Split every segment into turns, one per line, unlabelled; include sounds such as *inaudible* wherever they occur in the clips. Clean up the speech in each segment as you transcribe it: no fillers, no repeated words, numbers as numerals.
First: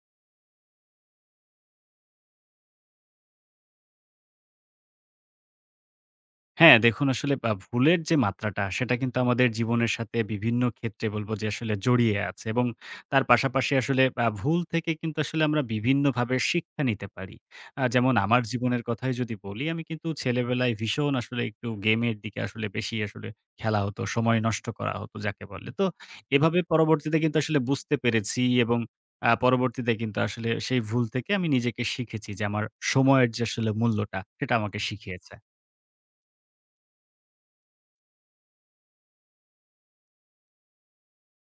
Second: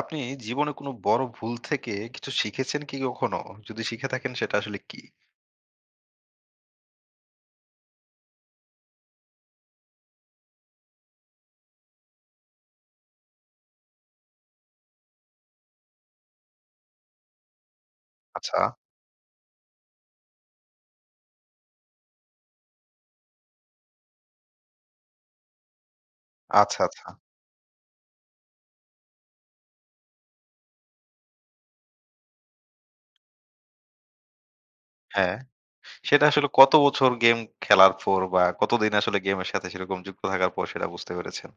আপনি জীবনে কোনো বড় ভুল থেকে কিছু শিখেছেন কি কখনো? যদি শিখে থাকেন সেটা আসলে কি?
হ্যাঁ, দেখুন আসলে ভুলের যে মাত্রাটা সেটা কিন্তু আমাদের জীবনের সাথে বিভিন্ন ক্ষেত্রে বলব যে আসলে জড়িয়ে আছে এবং তার পাশাপাশি আসলে ভুল থেকে কিন্তু আসলে আমরা বিভিন্নভাবে শিক্ষা নিতে পারি। যেমন আমার
আচ্ছা,
জীবনের কথাই যদি বলি, আমি কিন্তু ছেলেবেলায় ভীষণ আসলে একটু গেমের দিকে আসলে বেশি আসলে খেলা হতো, সময় নষ্ট করা হতো যাকে বলে। তো এভাবে
আচ্ছা, আচ্ছা।
পরবর্তীতে কিন্তু আসলে বুঝতে পেরেছি এবং পরবর্তীতে কিন্তু আসলে সেই ভুল থেকে আমি নিজেকে শিখেছি যে আমার সময়ের যে আসলে মূল্যটা সেটা আমাকে
হ্যাঁ,
শিখিয়েছে।
সেটা আসলে কত বছর গেম খেলার পর বা কতদিন আসলে গেমের সাথে সেরকম যুক্ত থাকার পর সেটা বুঝতে পেরেছেন?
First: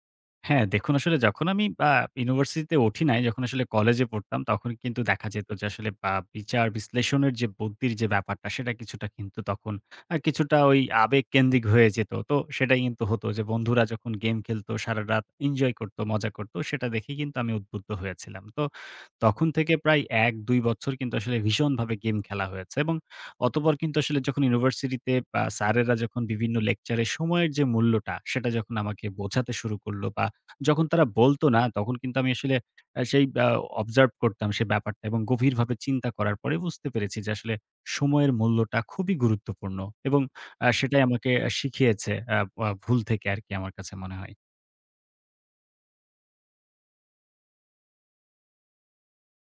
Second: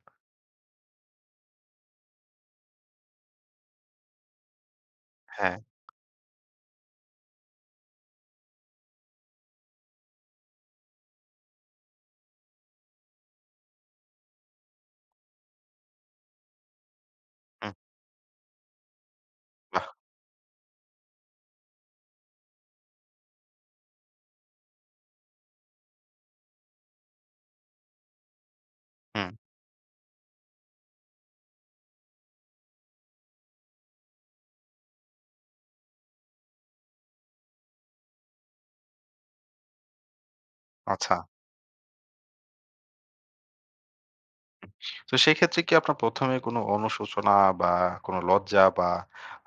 হ্যাঁ, দেখুন আসলে যখন আমি ইউনিভার্সিটিতে উঠি নাই, যখন আসলে কলেজে পড়তাম তখন কিন্তু দেখা যেত
হ্যাঁ,
যে আসলে বা বিচার বিশ্লেষণের যে বুদ্ধির যে ব্যাপারটা সেটা কিছুটা কিন্তু তখন কিছুটা ওই আবেগকেন্দ্রিক হয়ে যেত। তো সেটাই কিন্তু হতো যে বন্ধুরা যখন গেম খেলতো, সারারাত এনজয় করত, মজা করত সেটা দেখেই কিন্তু আমি
হুম,
উদ্বুদ্ধ হয়েছিলাম। তো তখন থেকে
বাহ!
প্রায় ১-২ বছর কিন্তু আসলে ভীষণভাবে গেম খেলা হয়েছে এবং অতপর কিন্তু আসলে যখন ইউনিভার্সিটিতে স্যারেরা যখন বিভিন্ন লেকচারে সময়ের যে মূল্যটা সেটা যখন আমাকে
হুম,
বোঝাতে শুরু করল বা যখন তারা বলত না, তখন কিন্তু আমি আসলে আ সেই আ অবজার্ভ করতাম সেই ব্যাপারটা এবং গভীরভাবে চিন্তা করার পরে বুঝতে পেরেছি যে আসলে সময়ের মূল্যটা খুবই গুরুত্বপূর্ণ এবং সেটাই
আচ্ছা।
আমাকে শিখিয়েছে আ আ ভুল থেকে আরকি আমার কাছে মনে হয়।
তো সেক্ষেত্রে কি আপনার ১ম এ কোনো অনুশোচনা বা কোনো লজ্জা বা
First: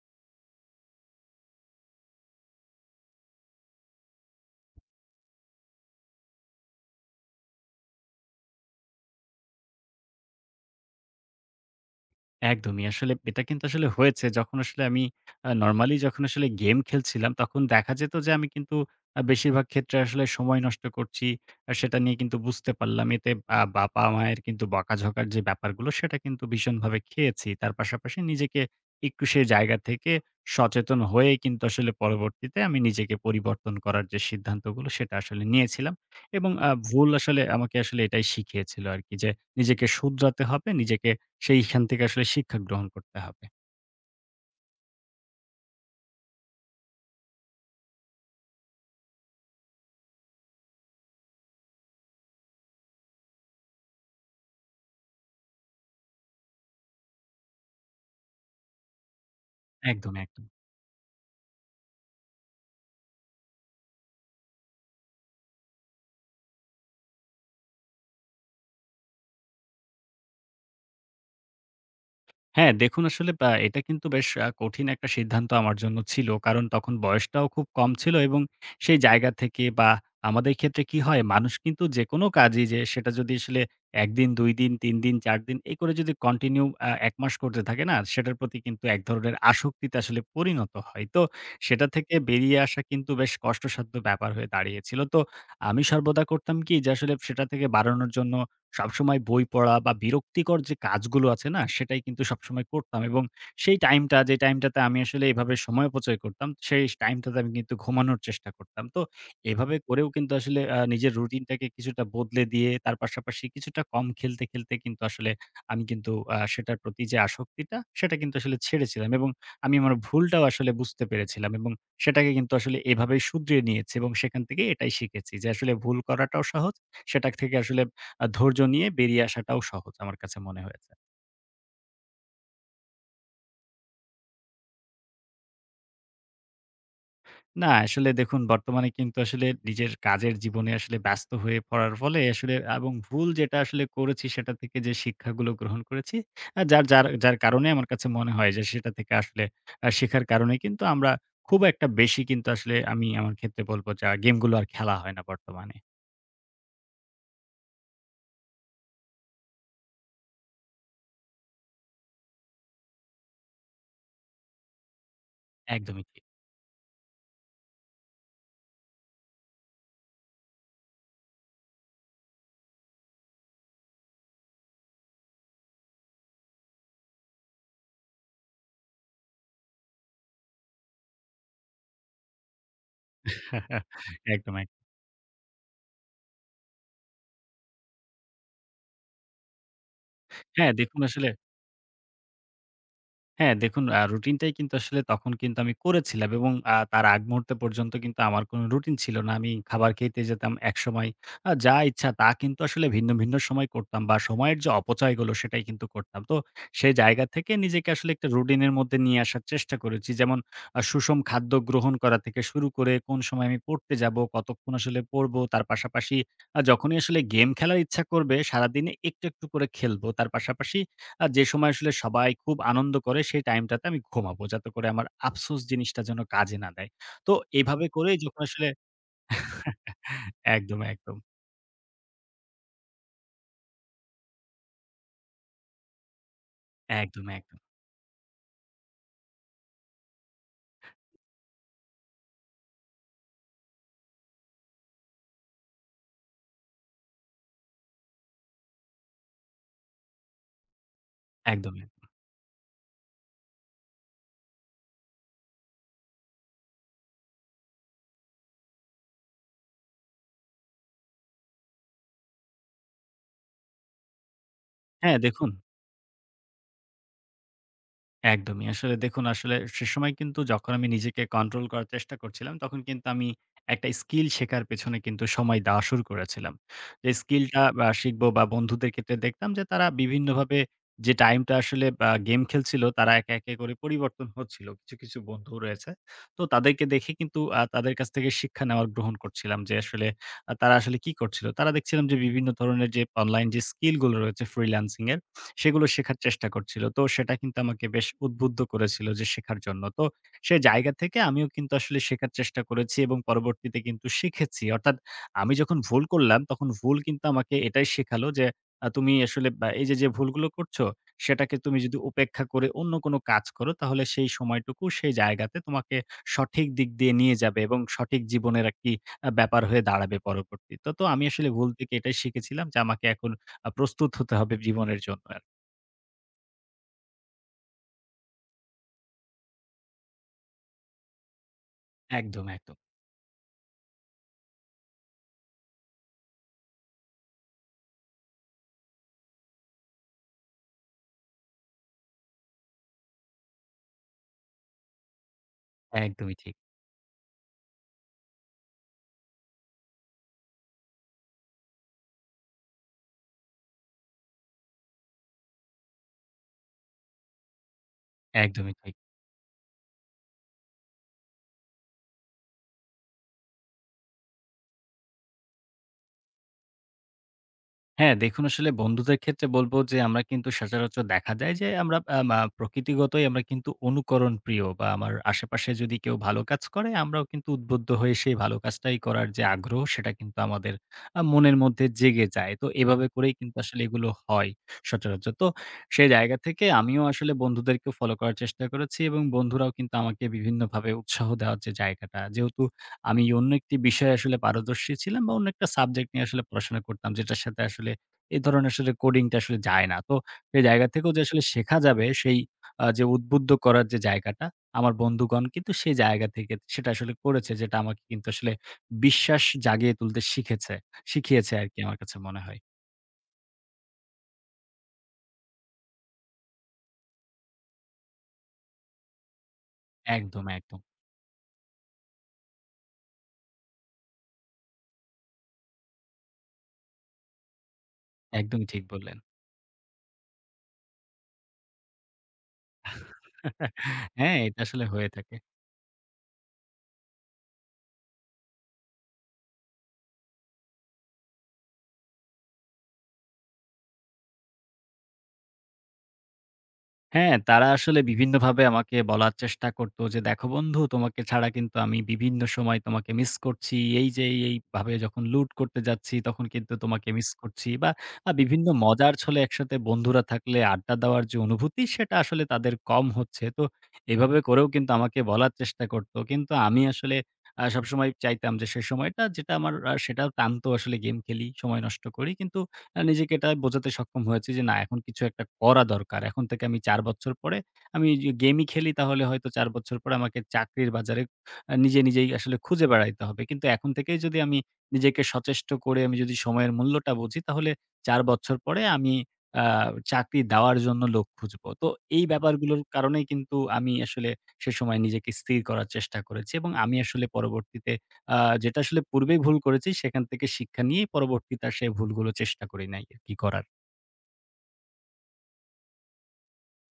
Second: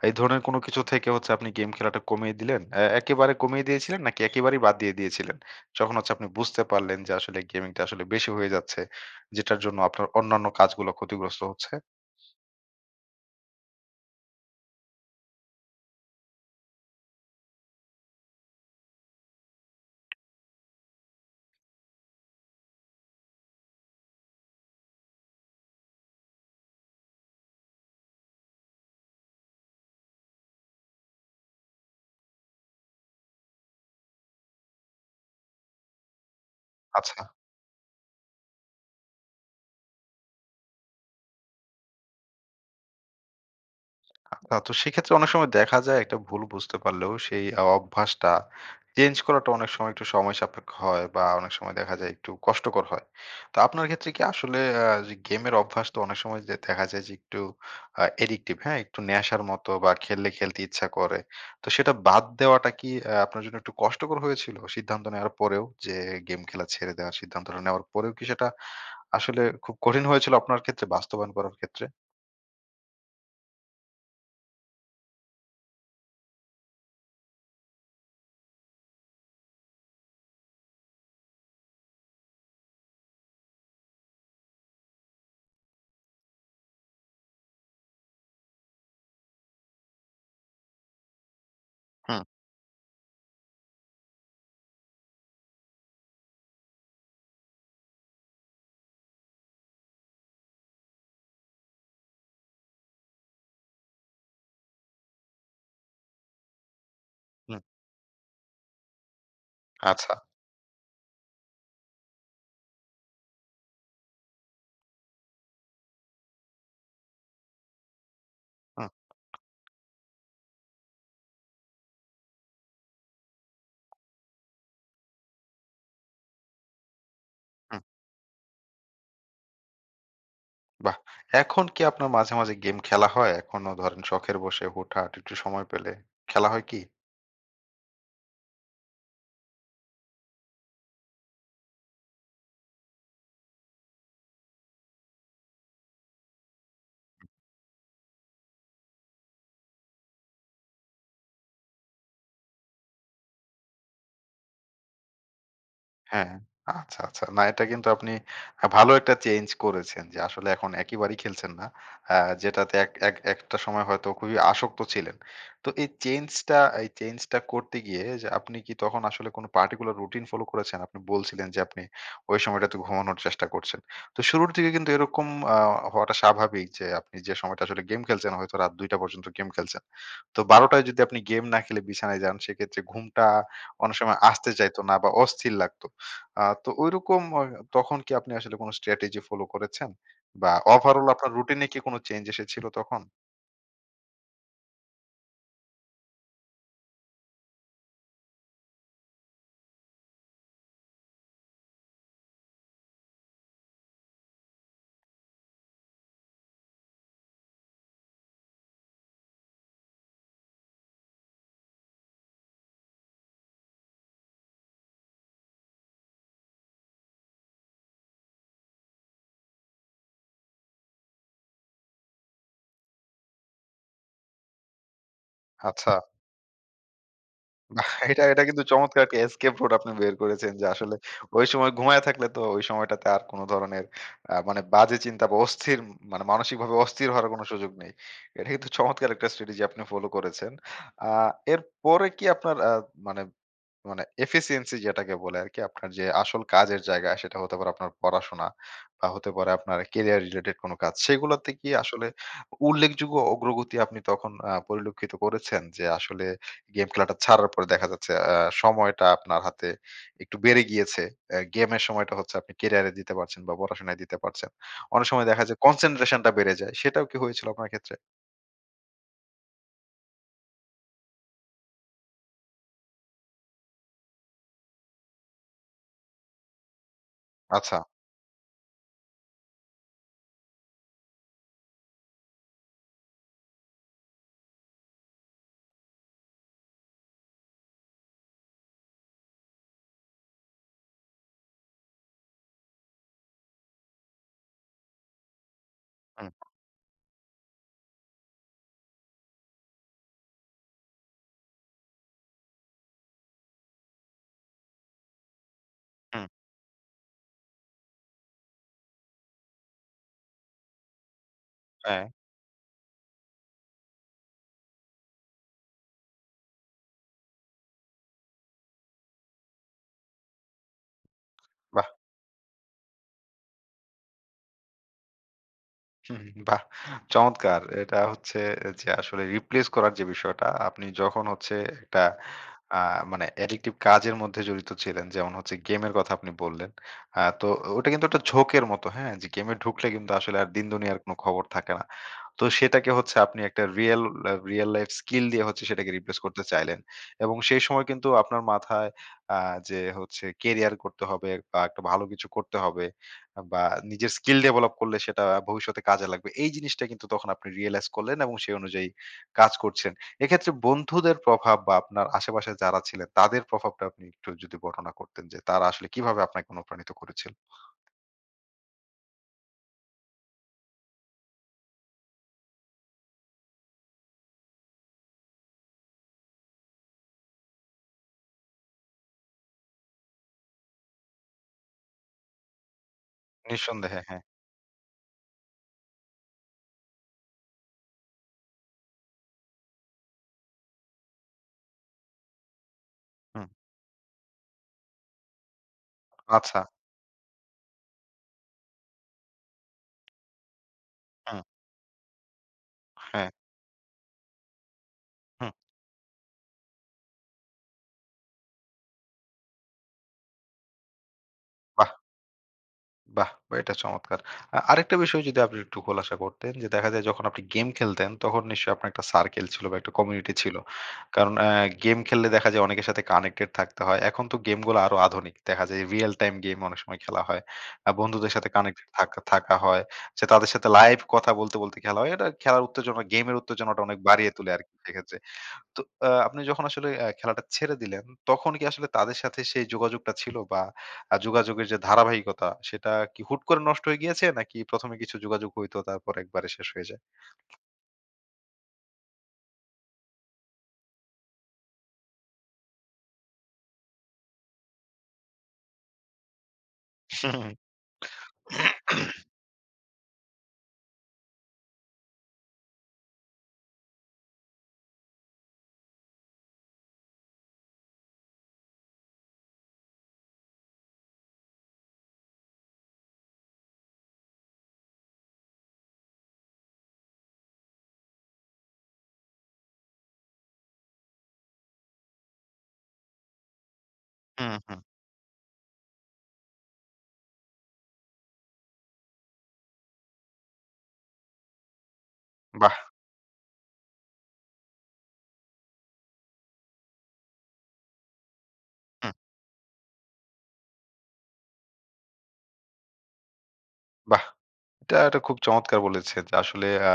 এই ধরনের কোনো কিছু থেকে হচ্ছে আপনি গেম খেলাটা কমিয়ে দিলেন? একেবারে কমিয়ে দিয়েছিলেন নাকি একেবারেই বাদ দিয়ে দিয়েছিলেন? যখন হচ্ছে আপনি বুঝতে পারলেন যে আসলে গেমিংটা আসলে বেশি হয়ে যাচ্ছে, যেটার জন্য আপনার অন্যান্য কাজগুলো ক্ষতিগ্রস্ত হচ্ছে?
একদমই। আসলে এটা কিন্তু আসলে হয়েছে যখন আসলে আমি নরমালি যখন আসলে গেম খেলছিলাম তখন দেখা যেত যে আমি কিন্তু বেশিরভাগ ক্ষেত্রে আসলে সময় নষ্ট করছি। সেটা নিয়ে কিন্তু বুঝতে পারলাম। এতে বাবা-মায়ের কিন্তু বকাঝকার যে ব্যাপারগুলো সেটা কিন্তু ভীষণভাবে খেয়েছি। তার পাশাপাশি নিজেকে একটু সে জায়গা থেকে সচেতন হয়ে কিন্তু আসলে পরবর্তীতে আমি নিজেকে পরিবর্তন করার যে সিদ্ধান্তগুলো সেটা আসলে নিয়েছিলাম। এবং ভুল
আচ্ছা।
আসলে আমাকে আসলে এটাই শিখিয়েছিল আরকি যে নিজেকে শুধরাতে হবে, নিজেকে সেইখান থেকে আসলে শিক্ষা গ্রহণ করতে হবে।
আচ্ছা, তো সেক্ষেত্রে অনেক সময় দেখা যায় একটা ভুল বুঝতে পারলেও সেই অভ্যাসটা চেঞ্জ করাটা অনেক সময় একটু সময় সাপেক্ষ হয় বা অনেক সময় দেখা যায় একটু কষ্টকর হয়। তো আপনার ক্ষেত্রে কি আসলে যে গেমের অভ্যাস তো অনেক সময় যে দেখা যায় যে একটু অ্যাডিকটিভ, হ্যাঁ? একটু নেশার মতো বা
একদম,
খেললে
একদম।
খেলতে ইচ্ছা করে। তো সেটা বাদ দেওয়াটা কি আপনার জন্য একটু কষ্টকর হয়েছিল? সিদ্ধান্ত নেওয়ার পরেও যে গেম খেলা ছেড়ে দেওয়ার সিদ্ধান্তটা নেওয়ার পরেও কি সেটা আসলে খুব কঠিন হয়েছিল আপনার ক্ষেত্রে বাস্তবায়ন করার ক্ষেত্রে?
হ্যাঁ, দেখুন আসলে বা এটা কিন্তু বেশ কঠিন একটা সিদ্ধান্ত আমার জন্য ছিল। কারণ তখন বয়সটাও খুব কম ছিল এবং সেই জায়গা থেকে বা আমাদের ক্ষেত্রে কি হয় মানুষ কিন্তু যেকোনো কাজই যে সেটা যদি আসলে ১ দিন, ২ দিন, ৩ দিন, ৪ দিন এই করে যদি কন্টিনিউ ১ মাস করতে থাকে না সেটার প্রতি কিন্তু এক ধরনের আসক্তিতে আসলে পরিণত হয়। তো সেটা থেকে
হুম,
বেরিয়ে আসা কিন্তু বেশ কষ্টসাধ্য ব্যাপার হয়ে দাঁড়িয়েছিল। তো আমি সর্বদা করতাম কি যে আসলে সেটা থেকে বাড়ানোর জন্য সবসময় বই পড়া বা বিরক্তিকর যে কাজগুলো আছে না, সেটাই কিন্তু সবসময় করতাম এবং সেই টাইমটা যে টাইমটাতে আমি আসলে এভাবে সময় অপচয় করতাম, সেই টাইমটাতে আমি
হুম।
কিন্তু ঘুমানোর চেষ্টা করতাম। তো এভাবে করেও
আচ্ছা।
কিন্তু আসলে নিজের রুটিনটাকে কিছুটা বদলে দিয়ে তার পাশাপাশি কিছুটা কম খেলতে, খেলতে কিন্তু আসলে আমি কিন্তু সেটার প্রতি যে আসক্তিটা, সেটা কিন্তু আসলে
হুম,
ছেড়েছিলাম এবং আমি আমার ভুলটাও আসলে বুঝতে পেরেছিলাম এবং সেটাকে কিন্তু আসলে এভাবেই শুধরিয়ে নিয়েছি এবং সেখান থেকে এটাই শিখেছি যে আসলে ভুল করাটাও সহজ, সেটা থেকে
হুম।
আসলে ধৈর্য নিয়ে বেরিয়ে আসাটাও সহজ আমার কাছে মনে হয়েছে।
বাহ! এখন কি আপনার মাঝে, মাঝে গেম খেলা হয়? এখনো ধরেন শখের বশে হুটহাট একটু সময় পেলে খেলা হয় কি?
না আসলে দেখুন বর্তমানে কিন্তু আসলে নিজের কাজের জীবনে আসলে ব্যস্ত হয়ে পড়ার ফলে আসলে এবং ভুল যেটা আসলে করেছি সেটা থেকে যে শিক্ষাগুলো গ্রহণ করেছি, আ যার যার যার কারণে আমার কাছে মনে হয় যে সেটা থেকে আসলে শেখার কারণে কিন্তু আমরা খুব একটা বেশি কিন্তু আসলে আমি আমার ক্ষেত্রে বলব যে গেমগুলো আর খেলা হয় না বর্তমানে।
হ্যাঁ, আচ্ছা, আচ্ছা। না এটা কিন্তু আপনি ভালো একটা চেঞ্জ করেছেন যে আসলে এখন একেবারেই খেলছেন না। আ যেটাতে এক এক একটা সময় হয়তো খুবই আসক্ত ছিলেন। তো
একদমই ঠিক।
এই চেঞ্জটা করতে গিয়ে যে আপনি কি তখন আসলে কোনো পার্টিকুলার রুটিন ফলো করেছেন? আপনি বলছিলেন যে আপনি ওই সময়টাতে ঘুমানোর চেষ্টা করছেন। তো শুরুর দিকে কিন্তু এরকম আ হওয়াটা স্বাভাবিক যে আপনি যে সময়টা আসলে গেম খেলছেন হয়তো রাত ২:০০ পর্যন্ত গেম খেলছেন। তো ১২ টায় যদি আপনি গেম না খেলে বিছানায় যান সেক্ষেত্রে ঘুমটা
*laughs*
অনেক সময় আসতে
একদম এক
চাইতো না বা অস্থির লাগতো। তো ঐরকম তখন কি আপনি আসলে কোন স্ট্র্যাটেজি ফলো করেছেন? বা
হ্যাঁ, দেখুন
ওভারঅল
আসলে
আপনার রুটিন এ কি কোন চেঞ্জ এসেছিল তখন?
হ্যাঁ, দেখুন রুটিনটাই কিন্তু আসলে তখন কিন্তু আমি করেছিলাম এবং তার আগ মুহূর্ত পর্যন্ত কিন্তু আমার কোনো রুটিন ছিল না। আমি খাবার খেতে যেতাম একসময়। যা ইচ্ছা তা কিন্তু আসলে ভিন্ন, ভিন্ন সময় করতাম বা সময়ের যে অপচয়গুলো সেটাই কিন্তু করতাম। তো সেই জায়গা থেকে নিজেকে আসলে একটা রুটিনের মধ্যে নিয়ে আসার চেষ্টা করেছি। যেমন সুষম খাদ্য গ্রহণ করা থেকে শুরু করে কোন সময় আমি পড়তে যাবো, কতক্ষণ আসলে পড়বো। তার পাশাপাশি যখনই আসলে গেম খেলার ইচ্ছা করবে সারাদিনে একটু, একটু করে খেলবো। তার পাশাপাশি আর যে সময় আসলে সবাই খুব আনন্দ করে সেই টাইমটাতে আমি ঘুমাবো। যাতে করে আমার আফসোস
আচ্ছা।
জিনিসটা যেন কাজে না দেয়। তো এভাবে
বাহ!
করেই
এটা
যখন
এটা কিন্তু
আসলে
চমৎকার একটা এসকেপ রুট আপনি
*laughs*
বের করেছেন যে
একদম,
আসলে
একদম,
ওই সময় ঘুমায়ে থাকলে তো ওই সময়টাতে আর কোন ধরনের মানে বাজে চিন্তা বা অস্থির মানে মানসিকভাবে অস্থির হওয়ার
একদম,
কোন
একদম,
সুযোগ নেই। এটা কিন্তু চমৎকার একটা স্ট্র্যাটেজি আপনি ফলো করেছেন। আ এরপরে কি আপনার মানে মানে এফিসিয়েন্সি যেটাকে বলে আরকি আপনার যে আসল কাজের জায়গা সেটা হতে পারে আপনার পড়াশোনা বা হতে পারে আপনার কেরিয়ার রিলেটেড কোনো কাজ। সেগুলাতে কি
একদমই।
আসলে উল্লেখযোগ্য অগ্রগতি আপনি তখন পরিলক্ষিত করেছেন? যে আসলে গেম খেলাটা ছাড়ার পরে দেখা যাচ্ছে সময়টা আপনার হাতে একটু বেড়ে গিয়েছে। গেমের সময়টা হচ্ছে আপনি কেরিয়ারে দিতে পারছেন বা পড়াশোনায় দিতে পারছেন। অনেক
হ্যাঁ,
সময় দেখা
দেখুন
যায় কনসেনট্রেশনটা বেড়ে যায়। সেটাও কি হয়েছিল আপনার ক্ষেত্রে?
একদমই। আসলে দেখুন, আসলে সেসময় কিন্তু যখন আমি নিজেকে কন্ট্রোল করার চেষ্টা করছিলাম, তখন কিন্তু আমি একটা স্কিল শেখার পেছনে কিন্তু সময় দেওয়া শুরু করেছিলাম। যে স্কিলটা
আচ্ছা।
শিখবো বা বন্ধুদের ক্ষেত্রে দেখতাম যে তারা বিভিন্নভাবে যে টাইমটা আসলে গেম খেলছিল, তারা একে, একে করে পরিবর্তন হচ্ছিল। কিছু, কিছু বন্ধু রয়েছে। তো তাদেরকে দেখে কিন্তু তাদের কাছ থেকে শিক্ষা নেওয়ার গ্রহণ করছিলাম যে আসলে তারা আসলে কি করছিল? তারা দেখছিলাম যে বিভিন্ন ধরনের যে অনলাইন যে স্কিলগুলো রয়েছে ফ্রিল্যান্সিং এর, সেগুলো শেখার
হুম,
চেষ্টা করছিল। তো সেটা কিন্তু আমাকে বেশ উদ্বুদ্ধ করেছিল যে শেখার জন্য। তো সে জায়গা থেকে আমিও কিন্তু আসলে শেখার চেষ্টা করেছি এবং পরবর্তীতে কিন্তু শিখেছি। অর্থাৎ আমি যখন ভুল
হুম।
করলাম তখন ভুল কিন্তু আমাকে এটাই শেখালো যে তুমি আসলে বা এই যে, যে ভুলগুলো করছো সেটাকে তুমি যদি
হ্যাঁ।
উপেক্ষা করে অন্য কোনো কাজ করো তাহলে সেই সময়টুকু সেই জায়গাতে তোমাকে সঠিক দিক দিয়ে নিয়ে যাবে এবং সঠিক জীবনের একটি ব্যাপার হয়ে দাঁড়াবে পরবর্তীতে। তো তো আমি আসলে ভুল
বাহ!
থেকে এটাই শিখেছিলাম যে আমাকে এখন প্রস্তুত হতে হবে জীবনের জন্য আরকি।
হুম, বাহ! চমৎকার। এটা হচ্ছে যে আসলে রিপ্লেস করার যে বিষয়টা, আপনি যখন হচ্ছে একটা
একদম, একদম।
আ মানে অ্যাডিকটিভ কাজের মধ্যে জড়িত ছিলেন, যেমন হচ্ছে গেমের কথা আপনি বললেন। তো ওটা কিন্তু একটা ঝোঁকের মতো, হ্যাঁ? যে গেমে ঢুকলে কিন্তু আসলে আর দিন দুনিয়ার কোনো খবর থাকে না। তো সেটাকে হচ্ছে আপনি একটা রিয়েল রিয়েল লাইফ স্কিল দিয়ে হচ্ছে সেটাকে রিপ্লেস
একদমই
করতে
ঠিক,
চাইলেন। এবং সেই সময় কিন্তু আপনার মাথায় আ যে হচ্ছে কেরিয়ার করতে হবে বা একটা ভালো কিছু করতে হবে বা নিজের স্কিল ডেভেলপ করলে সেটা ভবিষ্যতে কাজে লাগবে। এই জিনিসটা কিন্তু তখন আপনি রিয়ালাইজ করলেন এবং সেই
একদমই
অনুযায়ী
ঠিক।
কাজ করছেন। এক্ষেত্রে বন্ধুদের প্রভাব বা আপনার আশেপাশে যারা ছিলেন তাদের প্রভাবটা আপনি একটু যদি বর্ণনা করতেন যে তারা আসলে কিভাবে আপনাকে অনুপ্রাণিত করেছিল?
হ্যাঁ, দেখুন আসলে বন্ধুদের ক্ষেত্রে বলব যে আমরা কিন্তু সচরাচর দেখা যায় যে আমরা আম, আ মা প্রকৃতিগতই আমরা কিন্তু অনুকরণ প্রিয় বা আমার আশেপাশে যদি কেউ ভালো কাজ করে আমরাও কিন্তু উদ্বুদ্ধ হয়ে সেই ভালো কাজটাই করার যে আগ্রহ সেটা কিন্তু আমাদের মনের মধ্যে জেগে যায়। তো এভাবে করেই কিন্তু আসলে
নিঃসন্দেহে,
এগুলো
হ্যাঁ।
হয় সচরাচর। তো সেই জায়গা থেকে আমিও আসলে বন্ধুদেরকে ফলো করার চেষ্টা করেছি এবং বন্ধুরাও কিন্তু আমাকে বিভিন্নভাবে উৎসাহ দেওয়ার যে জায়গাটা যেহেতু আমি
হুম,
অন্য একটি বিষয়ে আসলে পারদর্শী ছিলাম বা অন্য একটা সাবজেক্ট নিয়ে আসলে
আচ্ছা।
পড়াশোনা করতাম যেটার সাথে আসলে এই ধরনের আসলে কোডিংটা আসলে যায় না। তো সেই জায়গা থেকেও যে
হুম,
আসলে শেখা যাবে সেই যে
হ্যাঁ,
উদ্বুদ্ধ করার যে জায়গাটা, আমার বন্ধুগণ
হুম।
কিন্তু সেই জায়গা থেকে সেটা আসলে করেছে যেটা আমাকে কিন্তু আসলে বিশ্বাস জাগিয়ে তুলতে শিখেছে শিখিয়েছে আরকি আমার কাছে মনে হয়।
বাহ! বা এটা চমৎকার। আরেকটা বিষয় যদি আপনি একটু খোলাসা করতেন যে দেখা যায় যখন আপনি গেম খেলতেন তখন নিশ্চয়ই আপনার একটা সার্কেল ছিল বা একটা কমিউনিটি
একদম,
ছিল।
একদম।
কারণ গেম খেললে দেখা যায় অনেকের সাথে কানেক্টেড থাকতে হয়। এখন তো গেমগুলো আরো আধুনিক। দেখা যায় রিয়াল টাইম গেম অনেক সময় খেলা হয়। বন্ধুদের সাথে
একদমই ঠিক
কানেক্টেড
বললেন।
থাকা থাকা হয়। যে তাদের সাথে লাইভ কথা বলতে, বলতে খেলা হয়। এটা খেলার উত্তেজনা গেমের উত্তেজনাটা অনেক
*laughs*
বাড়িয়ে
হ্যাঁ,
তোলে
এটা
আরকি
আসলে হয়ে
সেক্ষেত্রে।
থাকে।
তো আপনি যখন আসলে খেলাটা ছেড়ে দিলেন, তখন কি আসলে তাদের সাথে সেই যোগাযোগটা ছিল? বা যোগাযোগের যে ধারাবাহিকতা, সেটা কি হুট করে নষ্ট হয়ে গিয়েছে? নাকি ১ম এ কিছু যোগাযোগ হইতো, তারপর একবারে শেষ হয়ে যায়?
হ্যাঁ, তারা আসলে বিভিন্নভাবে আমাকে বলার চেষ্টা করত যে, "দেখো বন্ধু তোমাকে ছাড়া কিন্তু আমি বিভিন্ন সময় তোমাকে মিস করছি। এই যে এই, এইভাবে যখন লুট করতে যাচ্ছি তখন কিন্তু তোমাকে মিস
হুম,
করছি।" বা বিভিন্ন মজার ছলে একসাথে বন্ধুরা থাকলে আড্ডা দেওয়ার যে অনুভূতি সেটা আসলে তাদের কম হচ্ছে। তো এভাবে করেও কিন্তু আমাকে বলার চেষ্টা করত। কিন্তু আমি আসলে সবসময় চাইতাম যে সে সময়টা যেটা আমার সেটাও টানতো আসলে গেম খেলি, সময় নষ্ট করি। কিন্তু নিজেকে এটা বোঝাতে সক্ষম হয়েছি যে, না এখন কিছু একটা করা দরকার। এখন থেকে আমি ৪ বছর পরে আমি যে গেমই খেলি তাহলে হয়তো ৪ বছর পরে আমাকে চাকরির বাজারে নিজে নিজেই আসলে খুঁজে বেড়াইতে হবে। কিন্তু এখন থেকেই যদি
হুম,
আমি
হুম,
নিজেকে সচেষ্ট করে আমি যদি সময়ের মূল্যটা বুঝি তাহলে ৪ বছর পরে আমি আ চাকরি দেওয়ার জন্য লোক খুঁজবো। তো এই
বাহ!
ব্যাপারগুলোর কারণেই কিন্তু আমি আসলে সে সময় নিজেকে স্থির করার চেষ্টা করেছি এবং আমি আসলে পরবর্তীতে আ যেটা আসলে
হুম।
পূর্বেই ভুল করেছি সেখান থেকে শিক্ষা নিয়েই পরবর্তীতে আর সেই ভুলগুলো চেষ্টা করি নাই আরকি করার।
বাহ! এটা এটা খুব চমৎকার বলেছেন যে আসলে আ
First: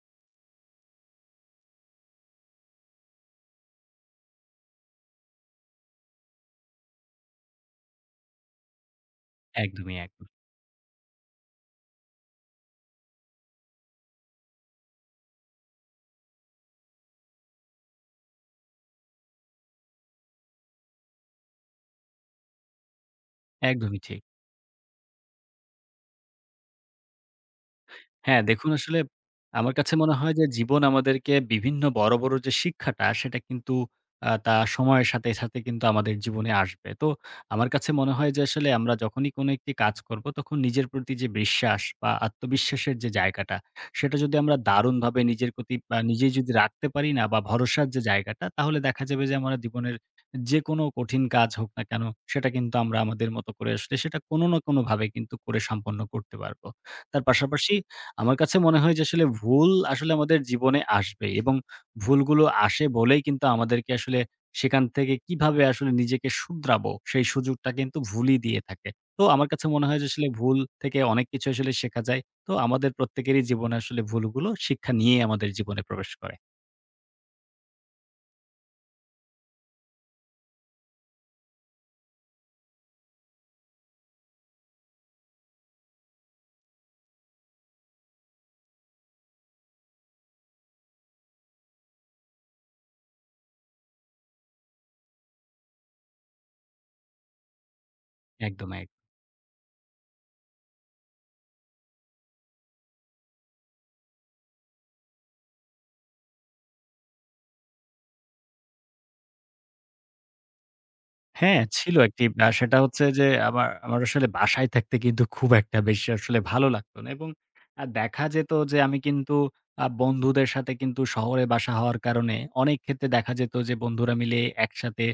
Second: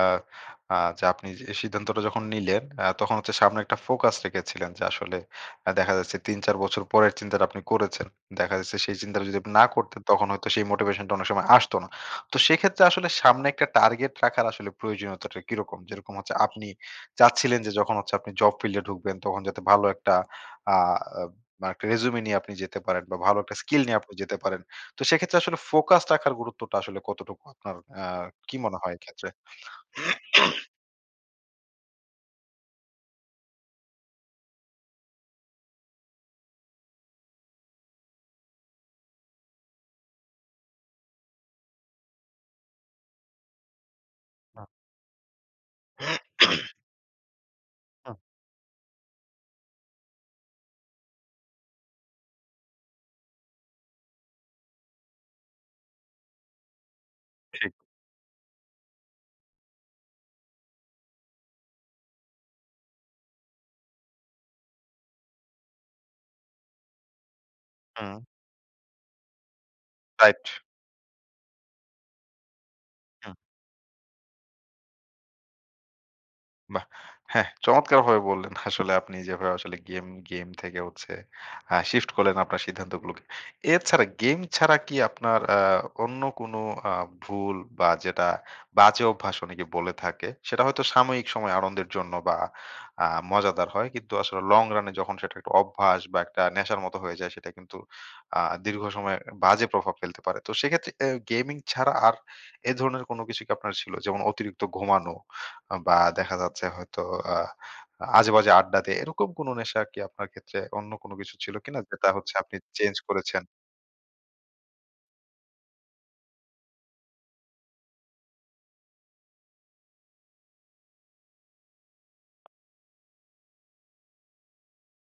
আ যে আপনি যে সিদ্ধান্তটা যখন নিলেন তখন হচ্ছে সামনে একটা ফোকাস রেখেছিলেন যে আসলে দেখা যাচ্ছে ৩-৪ বছর পরের চিন্তাটা আপনি করেছেন। দেখা যাচ্ছে সেই চিন্তাটা যদি আপনি না
একদমই,
করতেন
একদম।
তখন হয়তো সেই মোটিভেশনটা অনেক সময় আসতো না। তো সেক্ষেত্রে আসলে সামনে একটা টার্গেট রাখার আসলে প্রয়োজনীয়তাটা কিরকম? যেরকম হচ্ছে আপনি চাচ্ছিলেন যে যখন হচ্ছে আপনি জব ফিল্ডে ঢুকবেন তখন যাতে ভালো একটা আ আ মানে একটা রেজুমে নিয়ে আপনি যেতে পারেন বা ভালো একটা স্কিল নিয়ে
একদমই
আপনি
ঠিক।
যেতে পারেন। তো সেক্ষেত্রে আসলে ফোকাস রাখার গুরুত্বটা আসলে কতটুকু আপনার
হ্যাঁ,
কি
দেখুন
মনে হয়
আসলে
এক্ষেত্রে?
আমার কাছে মনে হয় যে জীবন আমাদেরকে বিভিন্ন বড়, বড় যে শিক্ষাটা সেটা কিন্তু আ তা সময়ের সাথে, সাথে কিন্তু আমাদের জীবনে আসবে। তো আমার কাছে মনে হয় যে আসলে আমরা যখনই কোনো একটি কাজ করব তখন নিজের প্রতি যে বিশ্বাস বা আত্মবিশ্বাসের যে জায়গাটা সেটা যদি আমরা
হুম,
দারুণভাবে নিজের প্রতি বা নিজেই যদি রাখতে পারি না বা ভরসার যে
হুম,
জায়গাটা তাহলে দেখা যাবে যে আমরা জীবনের যেকোনো কঠিন কাজ হোক না কেন সেটা কিন্তু আমরা আমাদের মতো করে আসলে সেটা কোনো না কোনোভাবে কিন্তু করে সম্পন্ন করতে পারব। তার
ঠিক।
পাশাপাশি আমার কাছে মনে হয় যে আসলে ভুল আসলে আমাদের জীবনে আসবে এবং ভুলগুলো আসে বলেই কিন্তু আমাদেরকে আসলে সেখান থেকে কিভাবে আসলে নিজেকে শুধরাবো সেই সুযোগটা কিন্তু
হুম।
ভুলই দিয়ে থাকে। তো আমার কাছে মনে হয় যে আসলে
রাইট।
ভুল থেকে অনেক কিছু আসলে শেখা যায়। তো আমাদের প্রত্যেকেরই জীবনে আসলে ভুলগুলো শিক্ষা নিয়ে আমাদের জীবনে প্রবেশ করে।
বাহ! হ্যাঁ, চমৎকারভাবে বললেন আসলে আপনি যেভাবে আসলে গেম থেকে হচ্ছে শিফট করলেন আপনার সিদ্ধান্তগুলোকে। এছাড়া গেম ছাড়া কি আপনার অন্য কোনো আ ভুল বা যেটা বাজে অভ্যাস অনেকে বলে থাকে, সেটা হয়তো সাময়িক সময় আনন্দের জন্য বা মজাদার হয়। কিন্তু আসলে লং রান এ যখন সেটা একটা অভ্যাস বা একটা নেশার মতো হয়ে যায় সেটা কিন্তু আ
একদম,
দীর্ঘ
এক
সময় বাজে প্রভাব ফেলতে পারে। তো সেক্ষেত্রে গেমিং ছাড়া আর ধরনের কোনো কিছু কি আপনার ছিল? যেমন অতিরিক্ত ঘুমানো বা দেখা যাচ্ছে হয়তো আ আজেবাজে আড্ডা দেয়া। এরকম কোনো নেশা কি আপনার ক্ষেত্রে অন্য কোনো কিছু ছিল
হ্যাঁ,
কিনা?
ছিল
যেটা
একটি
হচ্ছে আপনি
সেটা
চেঞ্জ
হচ্ছে যে
করেছেন?
আমার আমার আসলে বাসায় থাকতে কিন্তু খুব একটা বেশি আসলে ভালো লাগতো না এবং দেখা যেত যে আমি কিন্তু বন্ধুদের সাথে কিন্তু শহরে বাসা হওয়ার কারণে অনেক ক্ষেত্রে দেখা যেত যে বন্ধুরা মিলে একসাথে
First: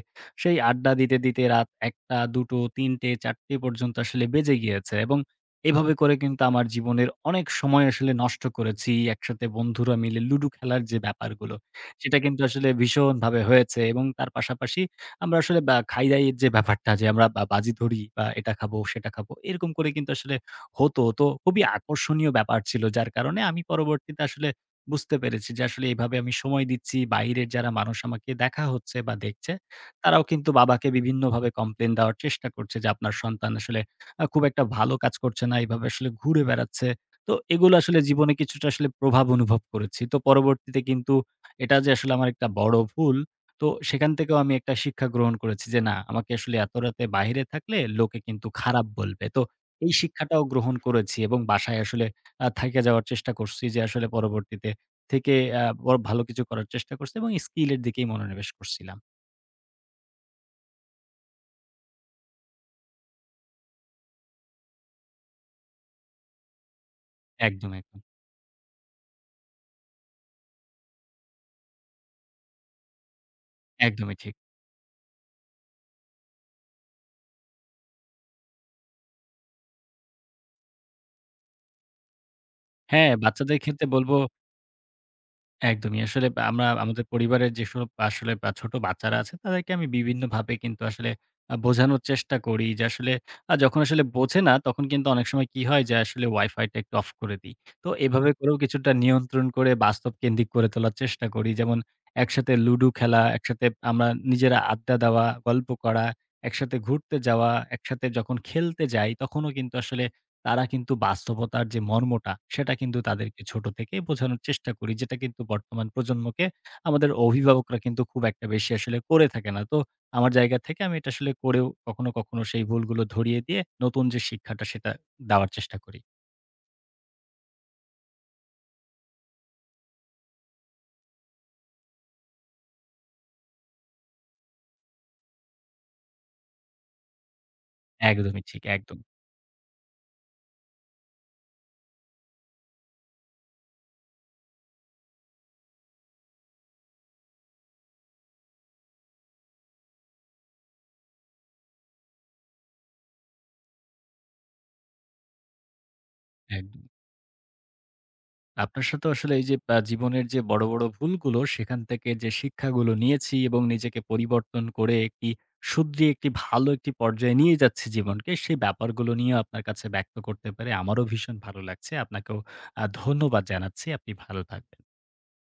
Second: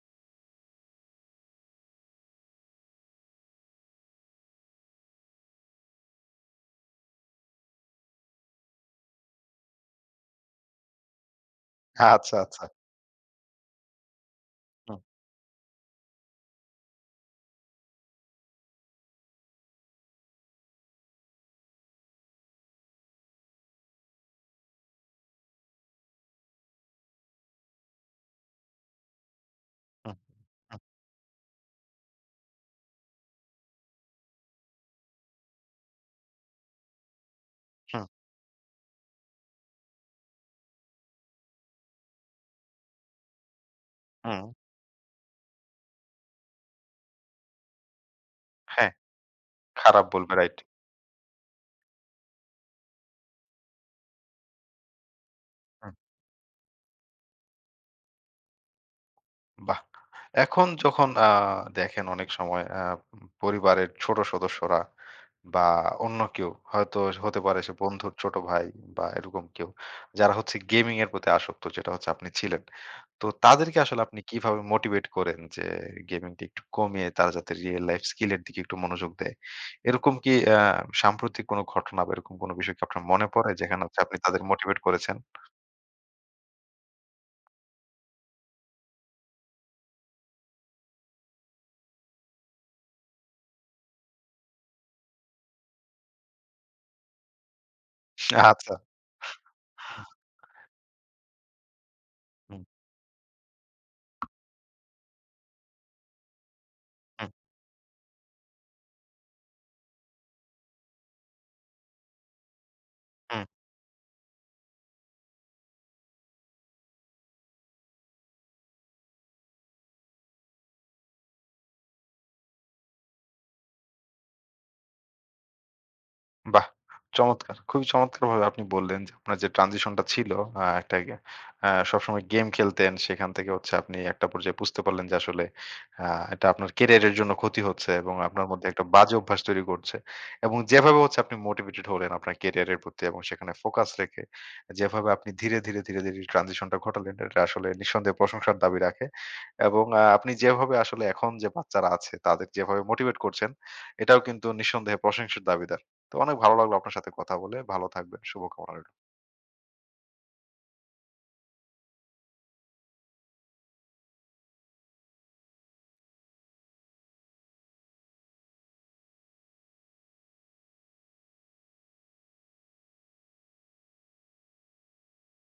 সেই আড্ডা দিতে, দিতে রাত ১টা, ২টো, ৩টে, ৪টে পর্যন্ত আসলে বেজে গিয়েছে এবং এভাবে করে কিন্তু আমার জীবনের অনেক সময় আসলে নষ্ট করেছি। একসাথে বন্ধুরা মিলে লুডু খেলার যে ব্যাপারগুলো, সেটা
আচ্ছা,
কিন্তু
আচ্ছা।
আসলে ভীষণভাবে হয়েছে এবং তার পাশাপাশি
হুম,
আমরা আসলে বা খাই-দাইয়ের যে ব্যাপারটা যে আমরা বা বাজি ধরি বা এটা খাবো, সেটা খাবো। এরকম করে কিন্তু আসলে হতো। তো খুবই আকর্ষণীয় ব্যাপার ছিল। যার কারণে আমি পরবর্তীতে আসলে বুঝতে পেরেছি যে আসলে এভাবে আমি সময় দিচ্ছি। বাইরের যারা মানুষ আমাকে দেখা হচ্ছে বা দেখছে,
হুম,
তারাও কিন্তু
হুম,
বাবাকে বিভিন্নভাবে কমপ্লেইন দেওয়ার চেষ্টা করছে যে, "আপনার সন্তান আসলে খুব একটা ভালো কাজ করছে না। এভাবে আসলে ঘুরে বেড়াচ্ছে।" তো এগুলো আসলে
হুম,
জীবনে কিছুটা আসলে প্রভাব অনুভব করেছি। তো পরবর্তীতে কিন্তু এটা যে আসলে আমার একটা বড় ভুল তো সেখান থেকেও
হুম।
আমি একটা শিক্ষা গ্রহণ করেছি যে, না আমাকে আসলে এত রাতে বাহিরে থাকলে লোকে কিন্তু খারাপ
হ্যাঁ,
বলবে। তো এই
খারাপ বলবে
শিক্ষাটাও
রাইট।
গ্রহণ করেছি এবং বাসায় আসলে থাইকা যাওয়ার চেষ্টা করছি যে, আসলে পরবর্তীতে থেকে আ ব
হুম,
ভালো কিছু করার চেষ্টা করছি এবং স্কিল এর দিকেই মনোনিবেশ করছিলাম।
বাহ! এখন যখন দেখেন অনেক সময় পরিবারের ছোট সদস্যরা বা অন্য কেউ হয়তো হতে পারে
একদম,
সে
একদম।
বন্ধুর ছোট ভাই বা এরকম কেউ, যারা হচ্ছে গেমিং এর প্রতি আসক্ত যেটা হচ্ছে আপনি ছিলেন। তো তাদেরকে আসলে
একদমই
আপনি
ঠিক।
কিভাবে মোটিভেট করেন যে গেমিংটা একটু কমিয়ে তারা যাতে রিয়েল লাইফ স্কিল এর দিকে একটু মনোযোগ দেয়? এরকম কি সাম্প্রতিক কোনো ঘটনা বা এরকম কোনো বিষয় কি আপনার
হ্যাঁ,
মনে পড়ে
বাচ্চাদের
যেখানে
ক্ষেত্রে
হচ্ছে
বলব
আপনি তাদের মোটিভেট করেছেন?
একদমই। আসলে বা আমরা আমাদের পরিবারের যেসব আসলে বা ছোট বাচ্চারা আছে তাদেরকে আমি বিভিন্নভাবে কিন্তু আসলে বোঝানোর চেষ্টা করি যে আসলে যখন আসলে বোঝে না তখন কিন্তু অনেক সময় কি হয় যে আসলে Wi-Fi টা একটু অফ করে দিই। তো এভাবে হুম। করেও
আচ্ছা।
কিছুটা নিয়ন্ত্রণ করে বাস্তব কেন্দ্রিক করে তোলার চেষ্টা করি। যেমন একসাথে
হুম,
লুডু খেলা, একসাথে আমরা নিজেরা আড্ডা দেওয়া, গল্প করা, একসাথে ঘুরতে
হুম,
যাওয়া, একসাথে যখন খেলতে যাই তখনও কিন্তু আসলে তারা কিন্তু বাস্তবতার যে মর্মটা, সেটা কিন্তু
হুম।
তাদেরকে ছোট থেকেই বোঝানোর চেষ্টা করি। যেটা কিন্তু বর্তমান প্রজন্মকে আমাদের অভিভাবকরা কিন্তু খুব একটা বেশি আসলে করে থাকে না। তো আমার জায়গা থেকে আমি এটা আসলে করেও কখনো, কখনো সেই ভুলগুলো ধরিয়ে দিয়ে নতুন যে শিক্ষাটা সেটা দেওয়ার চেষ্টা করি।
বাহ! চমৎকার। খুবই চমৎকারভাবে আপনি বললেন যে আপনার যে transition টা ছিল আ একটা গে আ সবসময় গেম খেলতেন। সেখান থেকে হচ্ছে আপনি একটা পর্যায়ে বুঝতে পারলেন যে আসলে আ এটা আপনার ক্যারিয়ারের জন্য ক্ষতি হচ্ছে এবং
একদমই
আপনার
ঠিক।
মধ্যে একটা
একদম,
বাজে অভ্যাস তৈরি করছে। এবং যেভাবে হচ্ছে আপনি মোটিভেটেড হলেন আপনার ক্যারিয়ারের প্রতি এবং সেখানে ফোকাস রেখে যেভাবে আপনি ধীরে, ধীরে, ধীরে, ধীরে transition টা ঘটালেন এটা আসলে নিঃসন্দেহে প্রশংসার দাবি রাখে। এবং আপনি যেভাবে আসলে এখন যে বাচ্চারা আছে তাদের যেভাবে মোটিভেট করছেন এটাও কিন্তু নিঃসন্দেহে প্রশংসার দাবিদার। তো অনেক ভালো লাগলো
একদম।
আপনার সাথে কথা বলে। ভালো থাকবেন। শুভকামনা
আপনার
রইলো।
সাথে আসলে এই যে জীবনের যে বড়, বড় ভুলগুলো সেখান থেকে যে শিক্ষাগুলো নিয়েছি এবং নিজেকে পরিবর্তন করে একটি শুধরিয়ে একটি ভালো একটি পর্যায়ে নিয়ে যাচ্ছি জীবনকে, সেই ব্যাপারগুলো নিয়েও আপনার কাছে ব্যক্ত করতে পেরে আমারও ভীষণ ভালো লাগছে। আপনাকেও ধন্যবাদ জানাচ্ছি। আপনি ভালো থাকবেন।